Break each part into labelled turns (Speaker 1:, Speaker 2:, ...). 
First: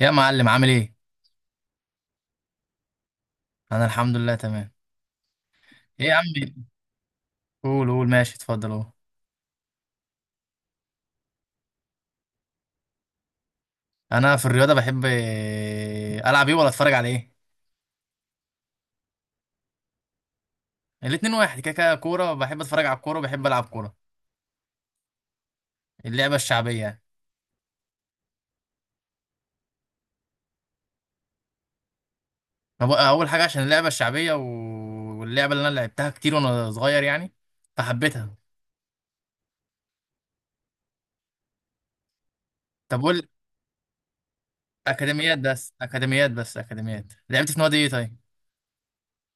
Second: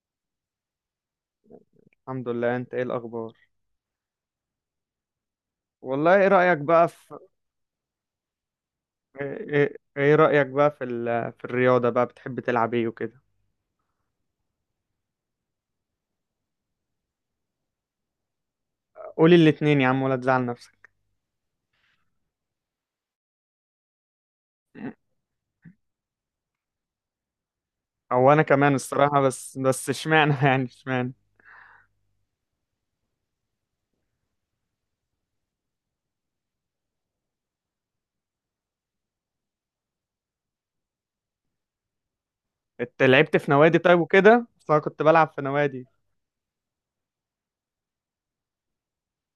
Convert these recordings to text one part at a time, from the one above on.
Speaker 1: يا معلم، عامل ايه؟
Speaker 2: الحمد لله. انت ايه الاخبار؟
Speaker 1: انا الحمد لله، تمام. ايه يا
Speaker 2: والله،
Speaker 1: عم؟
Speaker 2: ايه رايك بقى في...
Speaker 1: قول قول، ماشي، اتفضل اهو.
Speaker 2: ايه رايك بقى في في الرياضه بقى؟ بتحب تلعب ايه وكده؟
Speaker 1: انا في الرياضه بحب إيه، العب ايه ولا اتفرج على ايه؟
Speaker 2: قولي الاتنين يا عم ولا تزعل نفسك.
Speaker 1: الاتنين واحد، كده كده كوره. بحب اتفرج على الكوره وبحب العب كوره، اللعبه الشعبيه يعني.
Speaker 2: او انا كمان الصراحه، بس اشمعنى يعني اشمعنى.
Speaker 1: اول حاجه عشان اللعبه الشعبيه واللعبه اللي انا لعبتها كتير وانا صغير يعني، فحبيتها. طب
Speaker 2: انت
Speaker 1: قول،
Speaker 2: لعبت في نوادي طيب وكده؟ بس انا كنت بلعب
Speaker 1: اكاديميات
Speaker 2: في
Speaker 1: بس
Speaker 2: نوادي.
Speaker 1: اكاديميات. لعبت في نادي ايه طيب؟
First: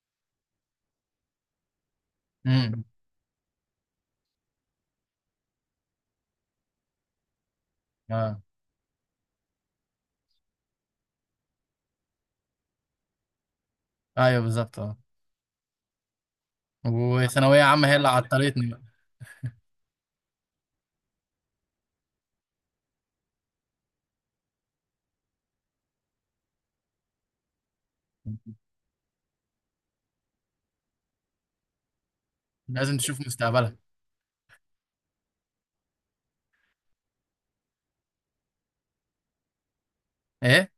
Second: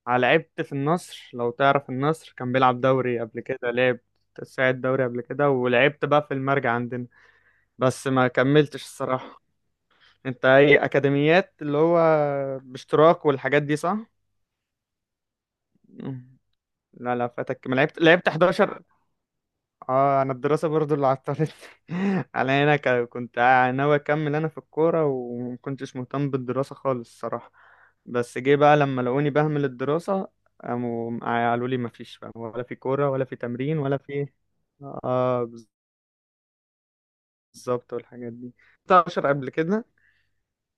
Speaker 2: لعبت في النصر، لو تعرف النصر كان بيلعب
Speaker 1: امم.
Speaker 2: دوري قبل كده، لعب ساعد دوري قبل كده، ولعبت بقى في المرجع عندنا، بس ما
Speaker 1: اه،
Speaker 2: كملتش الصراحه. انت ايه، اكاديميات اللي هو باشتراك والحاجات دي صح؟
Speaker 1: ايوه بالظبط، اه.
Speaker 2: لا لا،
Speaker 1: وثانويه
Speaker 2: فاتك، ما
Speaker 1: عامه هي
Speaker 2: لعبت
Speaker 1: اللي
Speaker 2: لعبت
Speaker 1: عطلتني بقى.
Speaker 2: 11. اه، انا الدراسه برضو اللي عطلت. على هنا كنت ناوي اكمل انا في الكوره، ومكنتش مهتم بالدراسه خالص الصراحه. بس جه بقى لما لقوني بهمل الدراسه، قاموا قالوا لي مفيش بقى، ولا في
Speaker 1: لازم
Speaker 2: كوره
Speaker 1: تشوف
Speaker 2: ولا في
Speaker 1: مستقبلها.
Speaker 2: تمرين ولا في... اه، بالظبط، والحاجات دي. 11 قبل كده؟
Speaker 1: ايه،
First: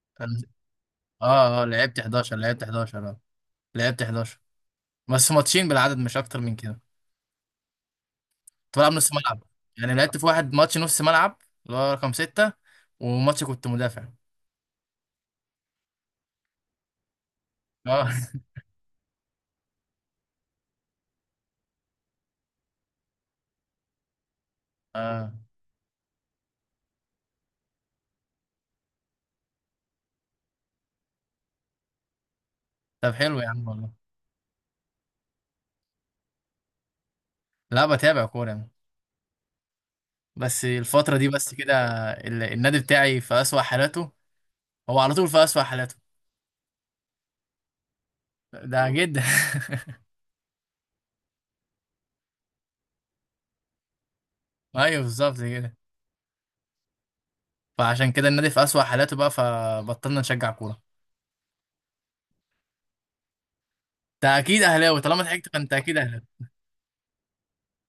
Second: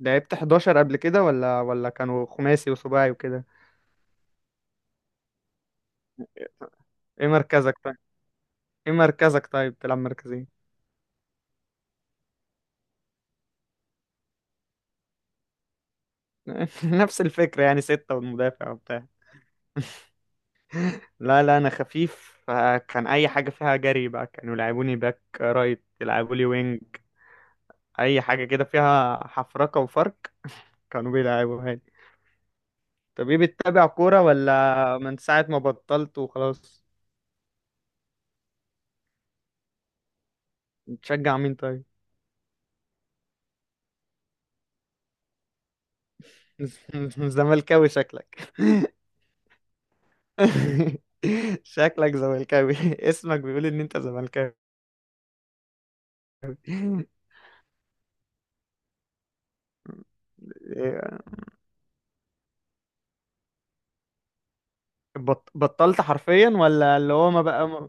Speaker 2: لعبت 11 قبل كده، ولا
Speaker 1: اه اه،
Speaker 2: ولا
Speaker 1: لعبت
Speaker 2: كانوا
Speaker 1: 11، لعبت
Speaker 2: خماسي
Speaker 1: 11،
Speaker 2: وسباعي
Speaker 1: اه،
Speaker 2: وكده؟
Speaker 1: لعبت 11، بس ماتشين بالعدد، مش اكتر من كده.
Speaker 2: ايه مركزك طيب؟
Speaker 1: كنت بلعب
Speaker 2: ايه
Speaker 1: نص ملعب.
Speaker 2: مركزك طيب،
Speaker 1: يعني
Speaker 2: تلعب
Speaker 1: لعبت في
Speaker 2: مركز؟
Speaker 1: واحد ماتش نص ملعب، اللي هو رقم ستة، وماتش كنت مدافع،
Speaker 2: نفس الفكرة يعني، 6
Speaker 1: اه.
Speaker 2: والمدافع وبتاع. لا لا، أنا خفيف، فكان أي حاجة فيها جري بقى كانوا يلعبوني باك
Speaker 1: اه،
Speaker 2: رايت، يلعبوا لي وينج. أي حاجة كده فيها حفركة وفرق كانوا بيلعبوها لي.
Speaker 1: طب
Speaker 2: طب إيه،
Speaker 1: حلو يا عم
Speaker 2: بتتابع
Speaker 1: والله.
Speaker 2: كورة ولا من ساعة ما بطلت وخلاص؟
Speaker 1: لا، بتابع كورة يعني، بس الفترة دي
Speaker 2: بتشجع
Speaker 1: بس
Speaker 2: مين
Speaker 1: كده.
Speaker 2: طيب؟
Speaker 1: النادي بتاعي في أسوأ حالاته، هو على طول في أسوأ حالاته،
Speaker 2: زملكاوي شكلك.
Speaker 1: ده جدا.
Speaker 2: شكلك زملكاوي. اسمك بيقول إن أنت زملكاوي.
Speaker 1: ايوه، بالظبط كده. فعشان كده النادي في أسوأ حالاته بقى، فبطلنا نشجع كورة. انت اكيد اهلاوي، طالما ضحكت
Speaker 2: بط-
Speaker 1: فانت اكيد
Speaker 2: بطلت
Speaker 1: اهلاوي.
Speaker 2: حرفيا ولا اللي هو ما بقى؟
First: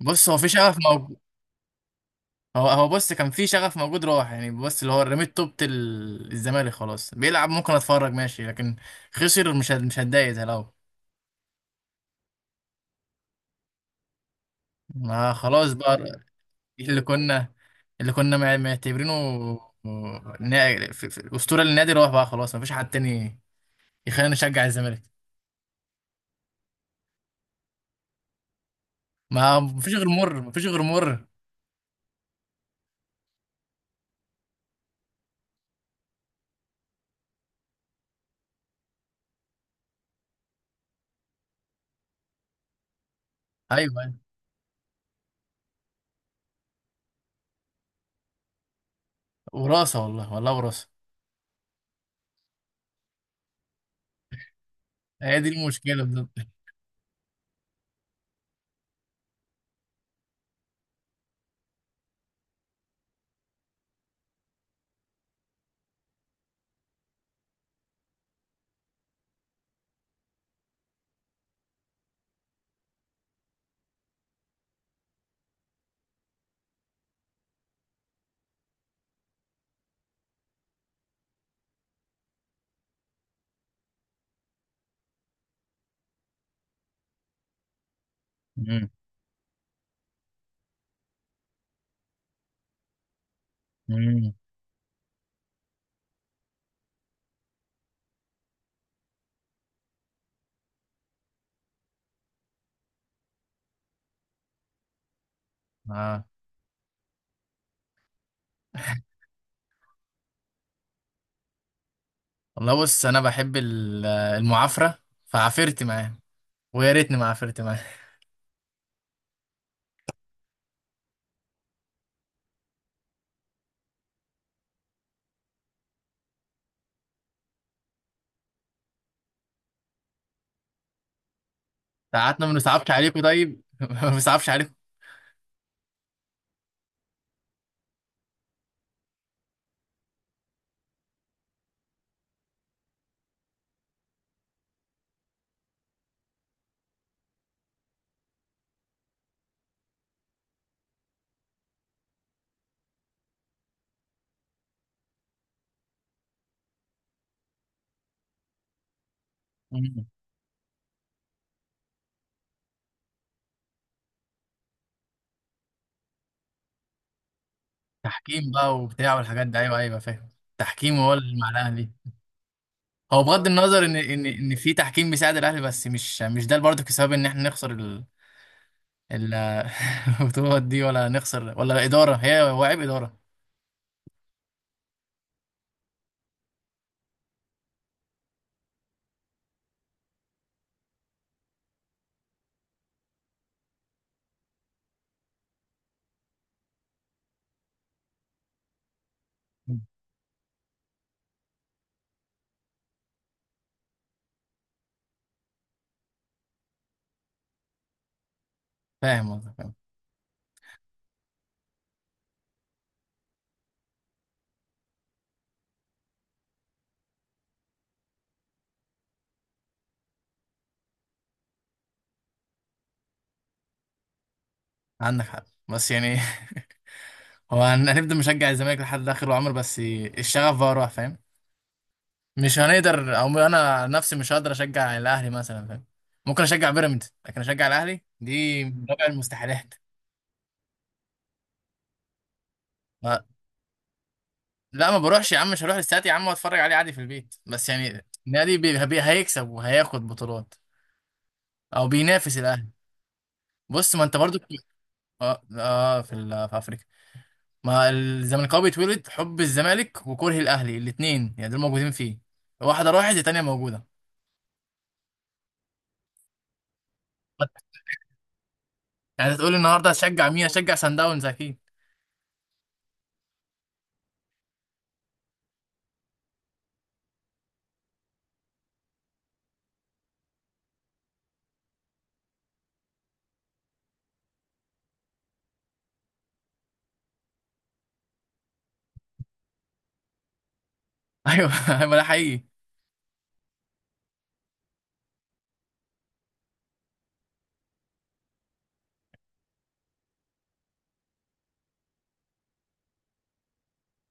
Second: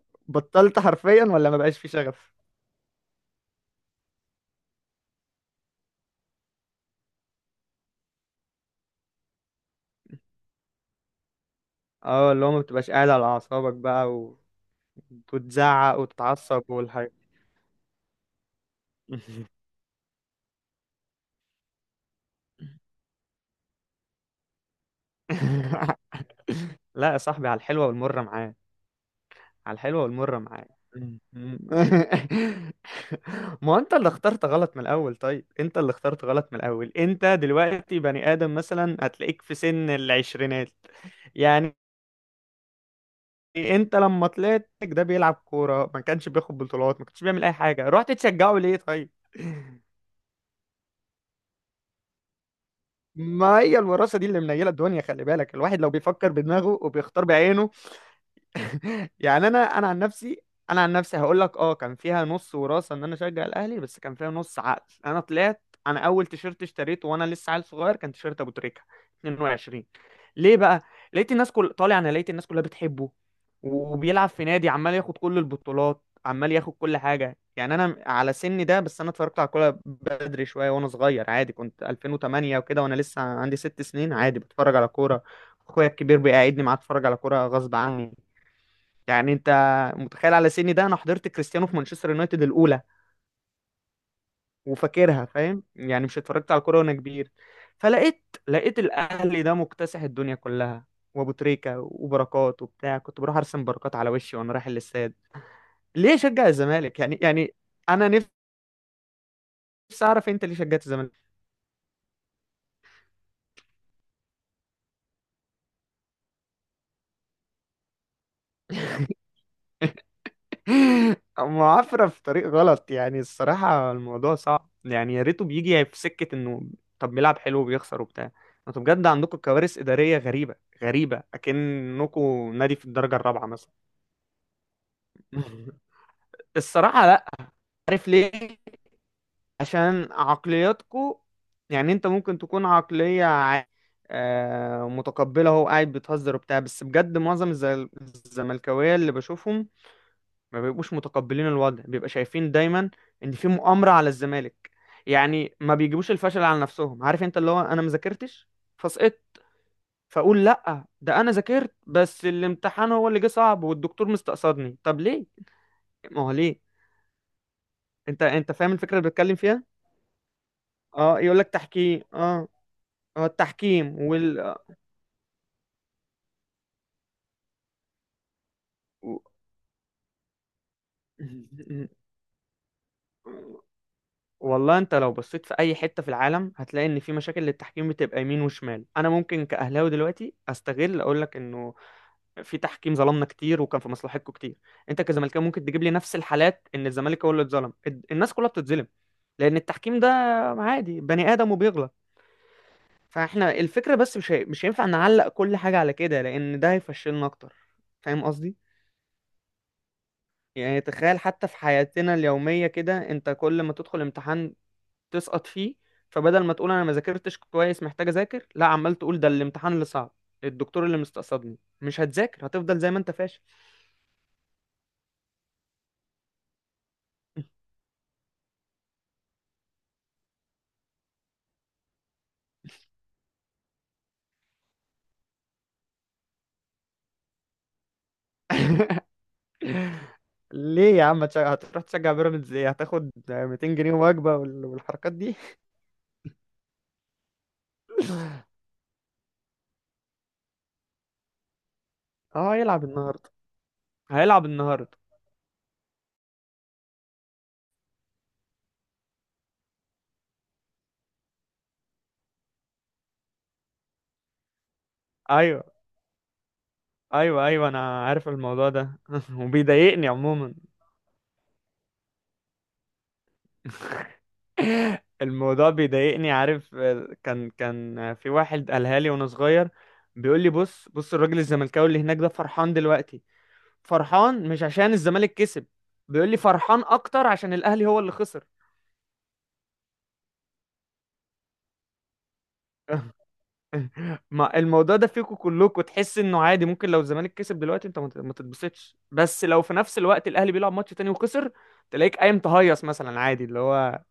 Speaker 1: بص، هو في شغف
Speaker 2: بطلت
Speaker 1: موجود.
Speaker 2: حرفيا ولا ما بقاش في شغف؟
Speaker 1: هو بص كان في شغف موجود راح يعني. بص، اللي هو رميت توبة الزمالك. خلاص، بيلعب ممكن اتفرج ماشي، لكن خسر مش هتضايق زي الاول.
Speaker 2: اه، اللي هو ما بتبقاش قاعد على اعصابك بقى، و...
Speaker 1: ما خلاص بقى.
Speaker 2: وتزعق وتتعصب
Speaker 1: اللي
Speaker 2: والحاجة.
Speaker 1: كنا اللي كنا معتبرينه اسطوره للنادي، راح بقى خلاص، ما فيش حد تاني يخلينا نشجع الزمالك.
Speaker 2: لا يا صاحبي، على الحلوة والمرة معاه. على
Speaker 1: ما فيش
Speaker 2: الحلوة
Speaker 1: غير
Speaker 2: والمرة
Speaker 1: مر، ما فيش
Speaker 2: معاه.
Speaker 1: غير مر.
Speaker 2: ما هو انت اللي اخترت غلط من الاول. طيب، انت اللي اخترت غلط من الاول. انت دلوقتي بني ادم مثلا هتلاقيك في سن العشرينات يعني. انت
Speaker 1: ايوه، أيوة.
Speaker 2: لما طلعت ده بيلعب كورة، ما كانش بياخد بطولات، ما كانش بيعمل اي حاجة، رحت تشجعه ليه طيب؟
Speaker 1: وراثه والله، والله وراثه.
Speaker 2: ما هي الوراثة دي اللي منيلة الدنيا. خلي
Speaker 1: هي دي
Speaker 2: بالك، الواحد لو
Speaker 1: المشكله
Speaker 2: بيفكر
Speaker 1: بالظبط.
Speaker 2: بدماغه وبيختار بعينه. يعني انا عن نفسي، انا عن نفسي هقول لك اه، كان فيها نص وراثه ان انا اشجع الاهلي، بس كان فيها نص عقل. انا طلعت، انا اول تيشيرت اشتريته وانا لسه عيل صغير كان تيشيرت ابو تريكه 22. ليه بقى؟ لقيت الناس كل طالع انا لقيت الناس كلها بتحبه، وبيلعب في نادي عمال ياخد كل البطولات، عمال ياخد كل حاجه. يعني انا على سني ده، بس انا اتفرجت على الكوره بدري شويه وانا صغير، عادي كنت 2008 وكده، وانا لسه عندي 6 سنين، عادي بتفرج على كوره. اخويا الكبير بيقعدني معاه اتفرج على كوره غصب عني.
Speaker 1: مم.
Speaker 2: يعني انت متخيل، على سني ده انا حضرت كريستيانو في مانشستر يونايتد الاولى
Speaker 1: مم.
Speaker 2: وفاكرها. فاهم يعني، مش اتفرجت على الكوره وانا كبير. فلقيت الاهلي ده مكتسح الدنيا كلها، وابو تريكه وبركات وبتاع. كنت بروح ارسم بركات على وشي وانا رايح الاستاد. ليه
Speaker 1: اه.
Speaker 2: شجع الزمالك يعني انا نفسي اعرف انت ليه شجعت الزمالك.
Speaker 1: والله بص، انا بحب المعافره، فعافرت معاه، ويا ريتني ما عفرت معاه.
Speaker 2: معافرة في طريق غلط يعني، الصراحة الموضوع صعب يعني، يا ريته بيجي في سكة انه طب بيلعب حلو وبيخسر وبتاع. انتوا بجد عندكم كوارث إدارية غريبة، غريبة أكنكم
Speaker 1: ساعاتنا ما
Speaker 2: نادي في
Speaker 1: بنصعبش
Speaker 2: الدرجة
Speaker 1: عليكم
Speaker 2: الرابعة
Speaker 1: طيب،
Speaker 2: مثلا.
Speaker 1: ما بنصعبش عليكم.
Speaker 2: الصراحة لا. عارف ليه؟ عشان عقلياتكم. يعني انت ممكن تكون عقلية متقبلة، هو قاعد بتهزر وبتاع، بس بجد معظم الزملكاوية اللي بشوفهم ما بيبقوش متقبلين الوضع، بيبقى شايفين دايما ان في مؤامرة على الزمالك. يعني ما بيجيبوش الفشل على نفسهم. عارف انت اللي هو انا ما ذاكرتش فسقطت،
Speaker 1: مم.
Speaker 2: فاقول لا، ده انا ذاكرت، بس الامتحان هو اللي جه صعب والدكتور مستقصدني. طب ليه؟ ما هو ليه؟ انت
Speaker 1: تحكيم
Speaker 2: انت فاهم
Speaker 1: بقى
Speaker 2: الفكرة اللي
Speaker 1: وبتاع
Speaker 2: بتكلم
Speaker 1: والحاجات دي،
Speaker 2: فيها.
Speaker 1: ايوه ايوه فاهم. تحكيم هو
Speaker 2: اه،
Speaker 1: اللي
Speaker 2: يقول لك
Speaker 1: مع الاهلي.
Speaker 2: تحكيم، اه.
Speaker 1: هو
Speaker 2: اه،
Speaker 1: بغض النظر ان
Speaker 2: التحكيم
Speaker 1: ان ان
Speaker 2: وال...
Speaker 1: في تحكيم بيساعد الاهلي، بس مش ده برضه السبب ان احنا نخسر
Speaker 2: و-...
Speaker 1: ال- البطولات دي، ولا نخسر ولا اداره، هو عيب اداره.
Speaker 2: والله انت لو بصيت في اي حتة في العالم هتلاقي ان في مشاكل للتحكيم بتبقى يمين وشمال. انا ممكن كأهلاوي دلوقتي استغل اقول لك انه في تحكيم ظلمنا كتير وكان في مصلحتكم كتير. انت كزملكاوي ممكن تجيب لي نفس الحالات ان الزمالك هو اللي اتظلم. الناس كلها بتتظلم لان
Speaker 1: مم.
Speaker 2: التحكيم ده عادي بني ادم وبيغلط. فاحنا الفكره بس مش هينفع نعلق كل حاجه على كده، لان ده هيفشلنا اكتر. فاهم قصدي؟
Speaker 1: فاهم قصدك، فاهم.
Speaker 2: يعني تخيل حتى في حياتنا اليوميه كده، انت كل ما تدخل امتحان تسقط فيه، فبدل ما تقول انا ما ذاكرتش كويس، محتاج اذاكر، لا عمال تقول ده الامتحان اللي صعب، الدكتور اللي مستقصدني. مش هتذاكر، هتفضل زي ما انت فاشل.
Speaker 1: عندك حق، بس يعني هو هنفضل مشجع الزمالك لحد اخر العمر، بس الشغف بقى راح، فاهم. مش هنقدر، او انا نفسي مش هقدر اشجع الاهلي مثلا، فاهم. ممكن اشجع بيراميدز، لكن اشجع الاهلي دي من رابع المستحيلات.
Speaker 2: ليه يا عم هتروح تشجع بيراميدز؟ ايه، هتاخد
Speaker 1: ما
Speaker 2: 200 جنيه وجبة
Speaker 1: لا، ما
Speaker 2: والحركات
Speaker 1: بروحش
Speaker 2: دي؟
Speaker 1: يا عم، مش هروح الاستاد يا عم واتفرج عليه عادي في البيت. بس يعني النادي هيكسب وهياخد بطولات، او بينافس
Speaker 2: اه،
Speaker 1: الاهلي.
Speaker 2: هيلعب النهاردة.
Speaker 1: بص، ما انت برضو.
Speaker 2: هيلعب النهاردة.
Speaker 1: اه، آه في في افريقيا. ما الزملكاوي بيتولد حب الزمالك وكره الاهلي الاثنين، يعني دول موجودين فيه، واحده راحت الثانيه موجوده.
Speaker 2: ايوه ايوه، ايوه انا عارف الموضوع ده.
Speaker 1: يعني تقول النهارده
Speaker 2: وبيضايقني
Speaker 1: هشجع مين؟
Speaker 2: عموما.
Speaker 1: هشجع سان داونز اكيد.
Speaker 2: الموضوع بيضايقني، عارف. كان في واحد قالها لي وانا صغير، بيقول لي، بص بص، الراجل الزملكاوي اللي هناك ده فرحان دلوقتي، فرحان مش عشان الزمالك كسب، بيقول لي فرحان اكتر عشان الاهلي هو اللي خسر.
Speaker 1: ايوه، ما ده حقيقي.
Speaker 2: ما الموضوع ده فيكوا كلكوا، تحس انه عادي، ممكن لو الزمالك كسب دلوقتي انت ما تتبسطش، بس لو في نفس الوقت الاهلي بيلعب ماتش تاني وخسر، تلاقيك قايم تهيص مثلا عادي اللي هو.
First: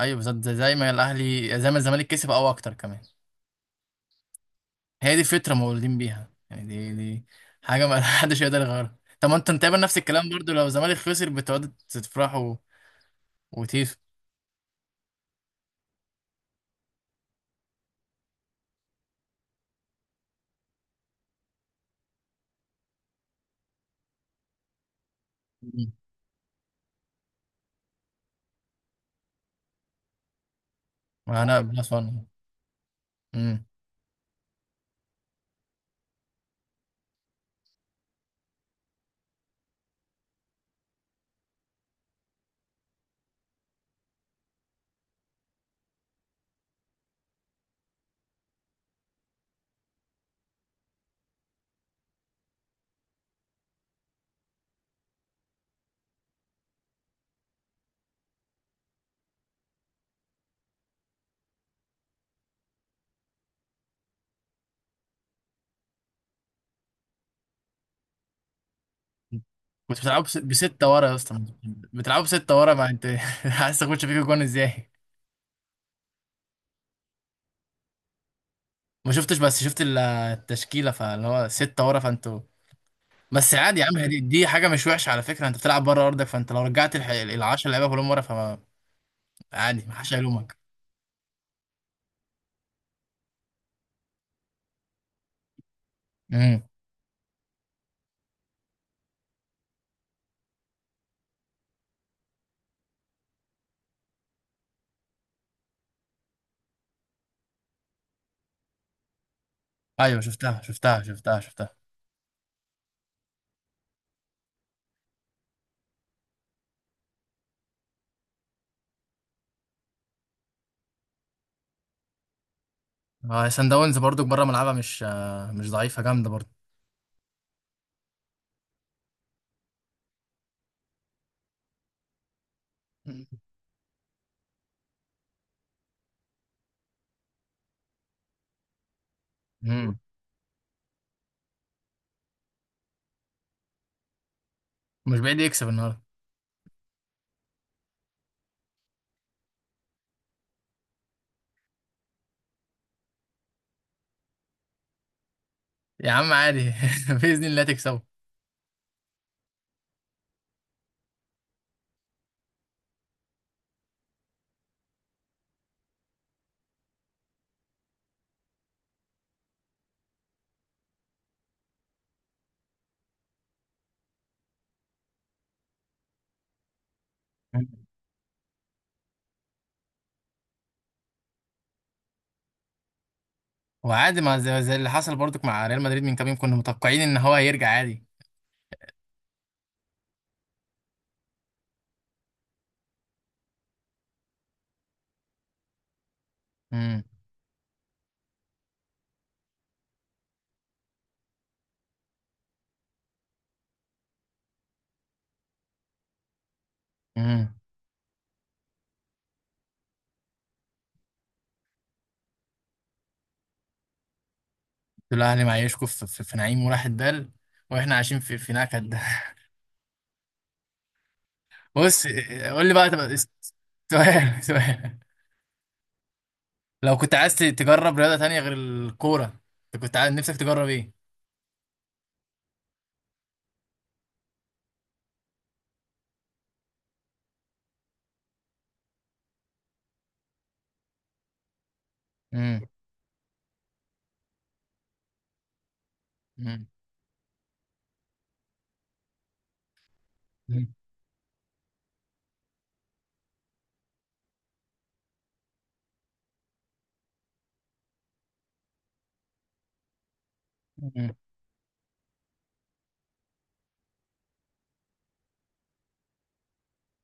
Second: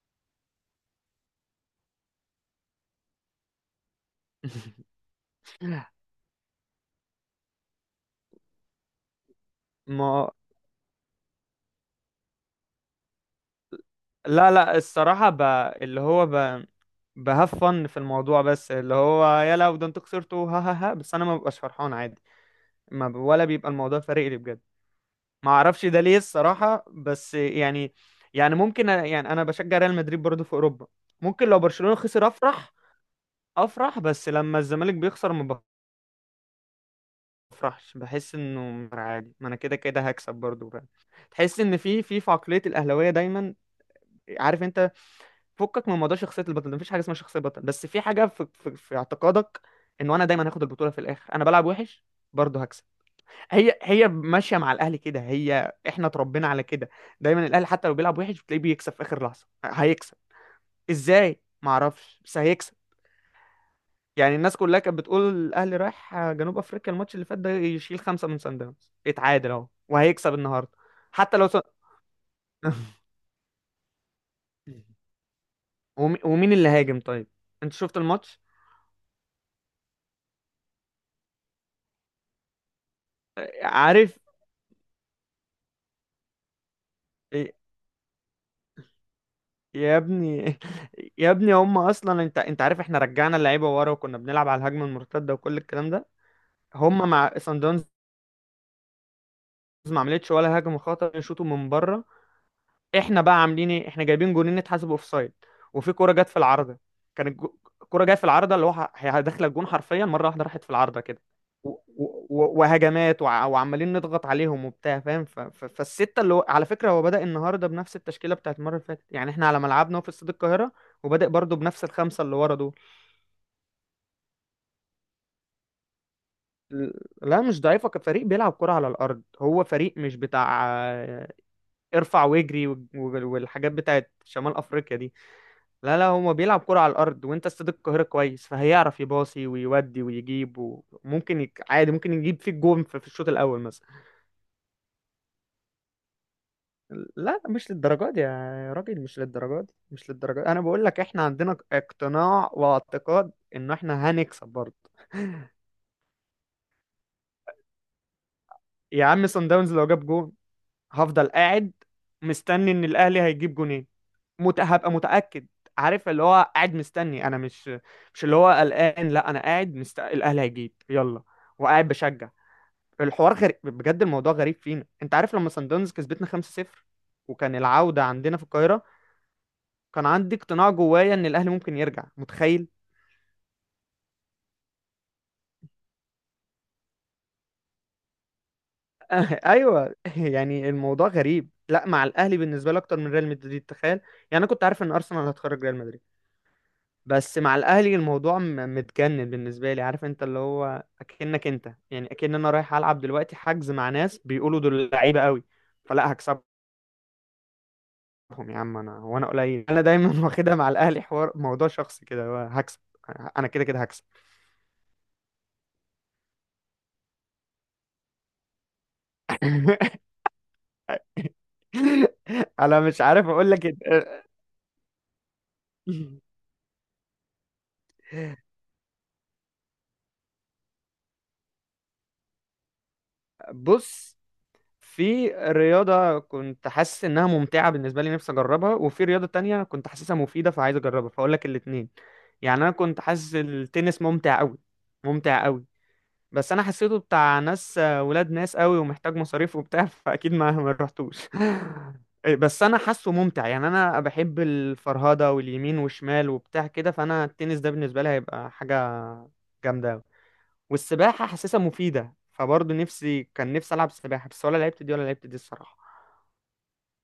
Speaker 1: ايوه بالظبط، زي ما الاهلي، زي ما الزمالك كسب او اكتر كمان. هي دي الفكره، مولودين بيها يعني. دي حاجه ما حدش يقدر يغيرها. طب ما انتوا تقريبا نفس الكلام
Speaker 2: ما
Speaker 1: برضو، لو الزمالك خسر بتقعدوا تفرحوا وتيف.
Speaker 2: لا لا، الصراحة ب... اللي هو ب... بهاف فن في الموضوع، بس اللي هو يلا ده انتوا خسرتوا، ها ها ها، بس انا ما ببقاش فرحان عادي. ما ب... ولا بيبقى الموضوع فارق لي بجد. ما اعرفش
Speaker 1: مم.
Speaker 2: ده ليه الصراحة، بس يعني. يعني ممكن يعني انا بشجع ريال مدريد برضه في اوروبا،
Speaker 1: ما
Speaker 2: ممكن لو
Speaker 1: انا بلس
Speaker 2: برشلونة
Speaker 1: وان.
Speaker 2: خسر افرح.
Speaker 1: امم
Speaker 2: افرح، بس لما الزمالك بيخسر ما بفرحش، بحس انه عادي، ما انا كده كده هكسب برضو بقى. تحس ان في عقليه الاهلاويه دايما، عارف انت، فكك من موضوع شخصيه البطل ده، مفيش حاجه اسمها شخصيه بطل، بس في حاجه في اعتقادك انه انا دايما هاخد البطوله في الاخر. انا بلعب وحش برضه هكسب. هي هي ماشيه مع الاهلي كده، هي احنا اتربينا على كده. دايما الاهلي حتى لو بيلعب وحش بتلاقيه بيكسب في اخر لحظه، هيكسب ازاي معرفش، بس هيكسب. يعني الناس كلها كانت بتقول الاهلي رايح جنوب افريقيا الماتش اللي فات ده يشيل خمسه من سان داونز، يتعادل اهو
Speaker 1: كنتوا بتلعبوا
Speaker 2: وهيكسب النهارده.
Speaker 1: بستة ورا يا
Speaker 2: حتى
Speaker 1: اسطى.
Speaker 2: لو س...
Speaker 1: بتلعبوا بستة ورا، ما انت عايز تخش فيكوا جون ازاي؟
Speaker 2: ومين اللي هاجم طيب؟ انت شفت الماتش؟
Speaker 1: ما شفتش، بس شفت التشكيله، فاللي هو ستة ورا فانتوا. بس عادي يا عم،
Speaker 2: عارف
Speaker 1: دي حاجه مش وحشه على فكره. انت بتلعب بره ارضك، فانت لو رجعت ال 10 لعيبه كلهم ورا فما عادي، ما
Speaker 2: يا
Speaker 1: حدش
Speaker 2: ابني.
Speaker 1: هيلومك.
Speaker 2: يا ابني هم اصلا، انت عارف، احنا رجعنا اللعيبه ورا وكنا بنلعب على الهجمه المرتده وكل الكلام ده،
Speaker 1: امم.
Speaker 2: هم مع سان داونز ما عملتش ولا هجمه خطر، يشوطوا من بره. احنا بقى عاملين ايه؟ احنا جايبين جونين اتحسبوا اوف سايد، وفي كوره جت في العارضه. كان الكوره جايه في العارضه، اللي هو هي داخله الجون حرفيا
Speaker 1: ايوه
Speaker 2: مره واحده،
Speaker 1: شفتها
Speaker 2: راحت في العارضه
Speaker 1: شفتها
Speaker 2: كده.
Speaker 1: شفتها شفتها.
Speaker 2: وهجمات، وعمالين نضغط عليهم وبتاع، فاهم؟ فالسته اللي هو على فكره هو بدأ النهارده بنفس التشكيله بتاعت المره اللي فاتت، يعني احنا على ملعبنا في استاد القاهره، وبادئ برضه بنفس الخمسه اللي ورا دول.
Speaker 1: آه، سان داونز برضو بره ملعبها مش ضعيفه، جامده برضو.
Speaker 2: ل- لا مش ضعيفه، كفريق بيلعب كرة على الارض، هو فريق مش بتاع آه، ارفع واجري والحاجات بتاعت شمال افريقيا دي. لا لا، هو بيلعب كرة على الأرض، وأنت استاد القاهرة كويس، فهيعرف يباصي
Speaker 1: امم
Speaker 2: ويودي ويجيب، وممكن عادي ممكن يجيب فيك جون في الشوط الأول مثلا.
Speaker 1: مش بعيد يكسب النهارده.
Speaker 2: لا مش للدرجة دي يا راجل، مش للدرجة دي، مش للدرجة دي. أنا بقول لك إحنا عندنا اقتناع واعتقاد إن إحنا هنكسب برضه.
Speaker 1: يا عم عادي، باذن الله تكسبه.
Speaker 2: يا عم صن داونز لو جاب جون، هفضل قاعد مستني ان الاهلي هيجيب جونين. هبقى متاكد. عارف، اللي هو قاعد مستني، انا مش، مش اللي هو قلقان، لا انا قاعد الاهلي هيجيب يلا، وقاعد بشجع. الحوار غريب بجد، الموضوع غريب فينا. انت عارف لما سان داونز كسبتنا 5-0 وكان
Speaker 1: مم.
Speaker 2: العودة عندنا في القاهرة، كان عندي اقتناع جوايا ان الاهلي ممكن يرجع، متخيل؟
Speaker 1: وعادي، ما زي اللي حصل برضو مع ريال مدريد من كام يوم، كنا متوقعين ان هو هيرجع عادي.
Speaker 2: ايوه، يعني الموضوع غريب، لا مع الاهلي بالنسبة لي اكتر من ريال مدريد. تخيل يعني، انا كنت عارف ان ارسنال هتخرج ريال مدريد،
Speaker 1: امم
Speaker 2: بس مع الاهلي الموضوع متجنن بالنسبة لي. عارف انت اللي هو اكنك انت يعني اكن انا رايح العب دلوقتي حجز مع ناس بيقولوا دول لعيبة قوي، فلا هكسب،
Speaker 1: امم
Speaker 2: بكسبهم. يا عم انا، وانا قليل انا دايما واخدها مع الاهلي حوار موضوع شخصي كده، هو هكسب، انا كده كده هكسب.
Speaker 1: الاهلي معيشكم في نعيم وراحة دال، واحنا عايشين في نكد. بص، قول لي
Speaker 2: انا
Speaker 1: بقى
Speaker 2: مش
Speaker 1: تبقى،
Speaker 2: عارف اقول لك إيه.
Speaker 1: سؤال سؤال. لو كنت عايز تجرب رياضه تانية غير الكوره، انت كنت عايز نفسك تجرب ايه؟
Speaker 2: بص، في رياضة كنت حاسس انها ممتعة بالنسبة لي، نفسي اجربها، وفي رياضة تانية كنت حاسسها مفيدة فعايز اجربها، فاقول لك الاتنين. يعني انا كنت حاسس التنس ممتع قوي، ممتع قوي، بس انا
Speaker 1: امم.
Speaker 2: حسيته بتاع ناس ولاد ناس قوي، ومحتاج مصاريف وبتاع فاكيد ما
Speaker 1: مم.
Speaker 2: رحتوش. بس انا حاسه ممتع يعني، انا بحب الفرهده واليمين والشمال وبتاع كده، فانا التنس ده بالنسبه لي هيبقى حاجه جامده أوي.
Speaker 1: مم.
Speaker 2: والسباحه حاسسها مفيده، فبرضه نفسي، كان نفسي العب سباحه، بس ولا لعبت دي ولا لعبت دي الصراحه.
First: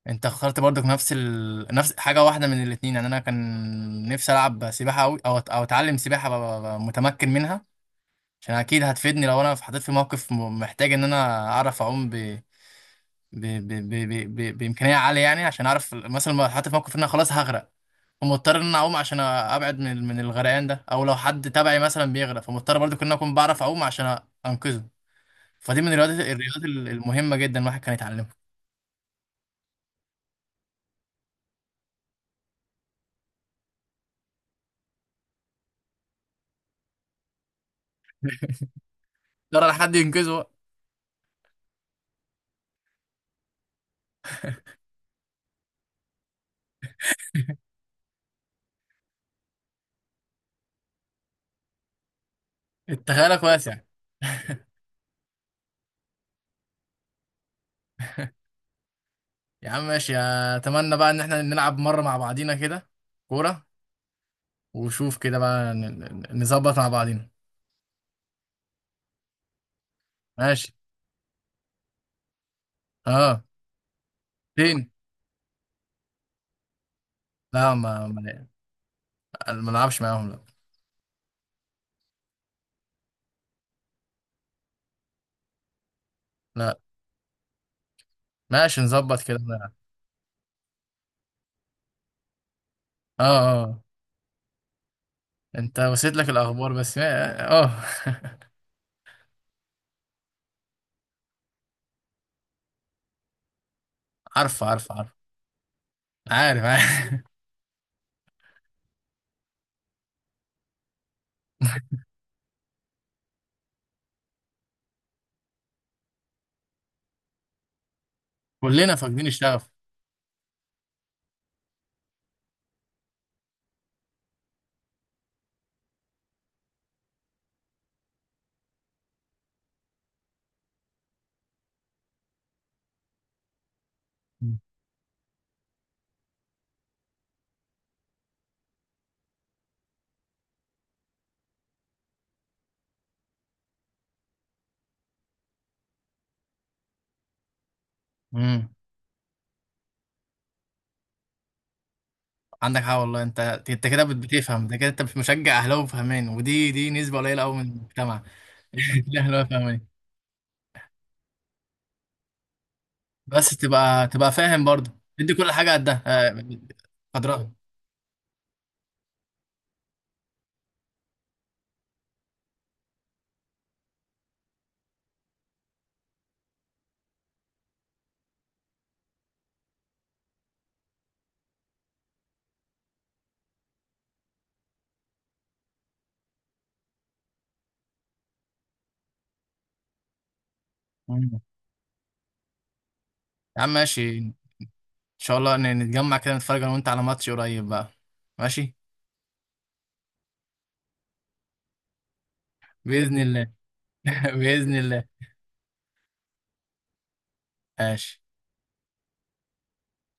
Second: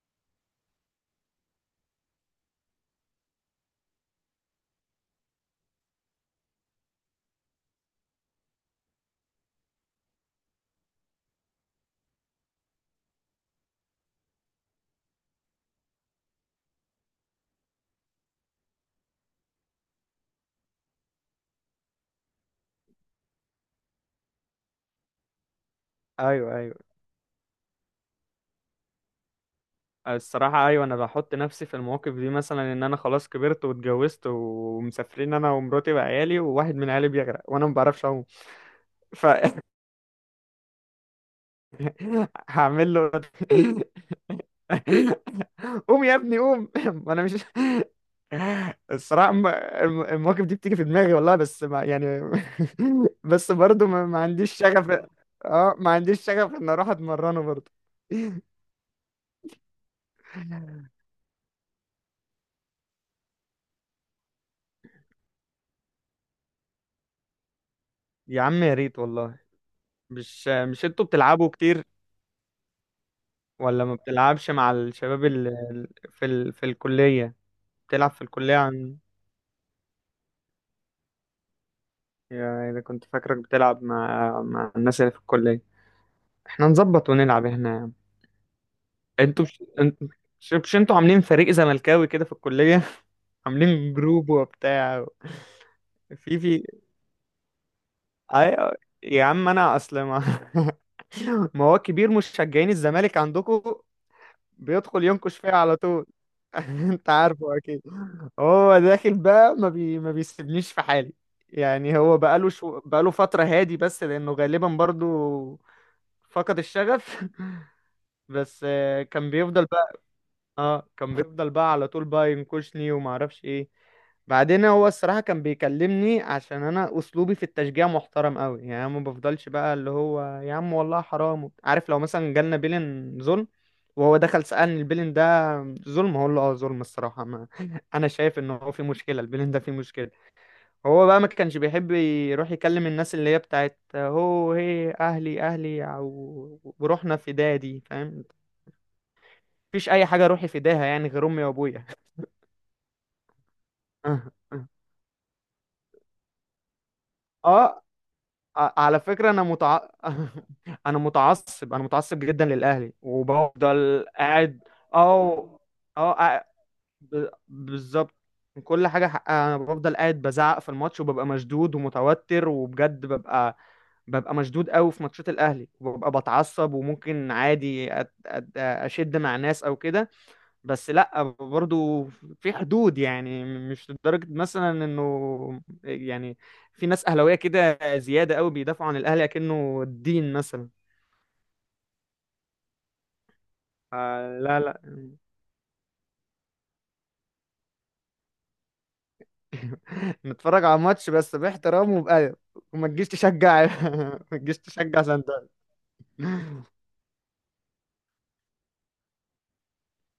Speaker 1: انت اخترت برضك نفس نفس حاجه واحده من الاثنين يعني. انا كان نفسي العب سباحه قوي، او او اتعلم سباحه، ابقى ابقى متمكن منها، عشان اكيد هتفيدني لو انا اتحطيت في موقف محتاج ان انا اعرف اعوم ب... بامكانيه عاليه يعني. عشان اعرف مثلا لو اتحطيت في موقف ان انا خلاص هغرق، فمضطر ان انا اعوم عشان ابعد من من الغرقان ده، او لو حد تبعي مثلا بيغرق، فمضطر برضو ان انا اكون بعرف اعوم عشان انقذه. فدي من الرياضات،
Speaker 2: ايوه
Speaker 1: الرياضات
Speaker 2: ايوه،
Speaker 1: المهمه جدا الواحد كان يتعلمها.
Speaker 2: الصراحه ايوه، انا بحط نفسي في المواقف دي، مثلا ان انا خلاص كبرت واتجوزت ومسافرين انا ومراتي وعيالي، وواحد من عيالي بيغرق وانا ما بعرفش اعوم، ف...
Speaker 1: ترى حد ينقذه.
Speaker 2: هعمل له قوم يا ابني قوم. ما انا مش، الصراحه المواقف دي بتيجي في دماغي والله، بس ما يعني.
Speaker 1: انت خيالك
Speaker 2: بس
Speaker 1: واسع.
Speaker 2: برضو ما عنديش شغف. اه، ما عنديش شغف ان اروح اتمرنه برضو.
Speaker 1: يا عم ماشي، اتمنى بقى ان احنا نلعب مرة مع بعضينا كده كورة، وشوف كده بقى نظبط مع بعضينا.
Speaker 2: يا عم يا ريت والله. مش
Speaker 1: ماشي.
Speaker 2: مش انتوا بتلعبوا كتير،
Speaker 1: اه.
Speaker 2: ولا ما بتلعبش مع
Speaker 1: فين؟
Speaker 2: الشباب اللي في في الكليه؟
Speaker 1: لا،
Speaker 2: بتلعب في الكليه؟ عن،
Speaker 1: ما نلعبش معاهم، لا.
Speaker 2: يعني اذا كنت فاكرك بتلعب مع الناس اللي في الكليه، احنا
Speaker 1: لا،
Speaker 2: نظبط ونلعب هنا يا عم.
Speaker 1: ماشي، نظبط كده
Speaker 2: انتوا مش
Speaker 1: نلعب.
Speaker 2: انتوا، مش انتوا عاملين فريق زملكاوي كده في الكلية؟
Speaker 1: اه اه.
Speaker 2: عاملين جروب وبتاع، و-،
Speaker 1: انت وصلت لك
Speaker 2: في،
Speaker 1: الاخبار بس، اه.
Speaker 2: ايوه، يا عم انا اصل ما... ما هو كبير مشجعين الزمالك عندكم
Speaker 1: عارف عارف
Speaker 2: بيدخل
Speaker 1: عارف
Speaker 2: ينكش فيها على طول.
Speaker 1: عارف عارف.
Speaker 2: انت عارفه اكيد. هو داخل بقى، ما بيسيبنيش في حالي. يعني هو بقاله فترة هادي، بس لانه غالبا برضو فقد الشغف. بس
Speaker 1: كلنا فاقدين
Speaker 2: كان بيفضل،
Speaker 1: الشغف.
Speaker 2: اه، كان بيفضل بقى على طول بقى ينكشني وما اعرفش ايه. بعدين هو الصراحة كان بيكلمني عشان انا اسلوبي في التشجيع محترم قوي، يعني أنا ما بفضلش بقى اللي هو يا عم والله حرام، عارف لو مثلا جالنا بيلن ظلم وهو دخل سألني البيلن ده ظلم، هقول له اه ظلم الصراحة، ما انا شايف ان هو في مشكلة، البيلن ده في مشكلة. هو بقى ما كانش بيحب يروح يكلم الناس اللي هي بتاعت هو، هي اهلي اهلي، او وروحنا فدادي، فاهم؟
Speaker 1: امم
Speaker 2: مفيش اي حاجة روحي فداها يعني غير امي وابويا.
Speaker 1: عندك حق والله. انت كده
Speaker 2: اه،
Speaker 1: بتفهم ده كده. انت مشجع اهلاوي فهمان، ودي نسبة قليلة قوي من
Speaker 2: آه،
Speaker 1: المجتمع.
Speaker 2: على
Speaker 1: لا
Speaker 2: فكرة
Speaker 1: لا.
Speaker 2: انا انا متعصب جدا للاهلي
Speaker 1: بس
Speaker 2: وبفضل
Speaker 1: تبقى
Speaker 2: قاعد.
Speaker 1: فاهم برضه. ادي كل
Speaker 2: او
Speaker 1: حاجه قدها،
Speaker 2: اه، ب-
Speaker 1: قدرها.
Speaker 2: بالظبط كل حاجة حقها انا بفضل قاعد بزعق في الماتش وببقى مشدود ومتوتر، وبجد ببقى مشدود قوي في ماتشات الاهلي، وببقى بتعصب، وممكن عادي اشد مع ناس او كده. بس لا برضو في حدود يعني، مش لدرجة مثلا انه يعني في ناس اهلاوية كده زيادة قوي بيدافعوا عن الاهلي كأنه الدين مثلا.
Speaker 1: مم. يا عم ماشي، ان
Speaker 2: آه لا لا.
Speaker 1: شاء الله نتجمع كده نتفرج انا وانت على ماتش قريب بقى. ماشي.
Speaker 2: نتفرج على ماتش بس باحترام وبأدب، وما تجيش
Speaker 1: باذن الله.
Speaker 2: تشجع. ما تجيش
Speaker 1: باذن
Speaker 2: تشجع
Speaker 1: الله.
Speaker 2: سانتا.
Speaker 1: ماشي.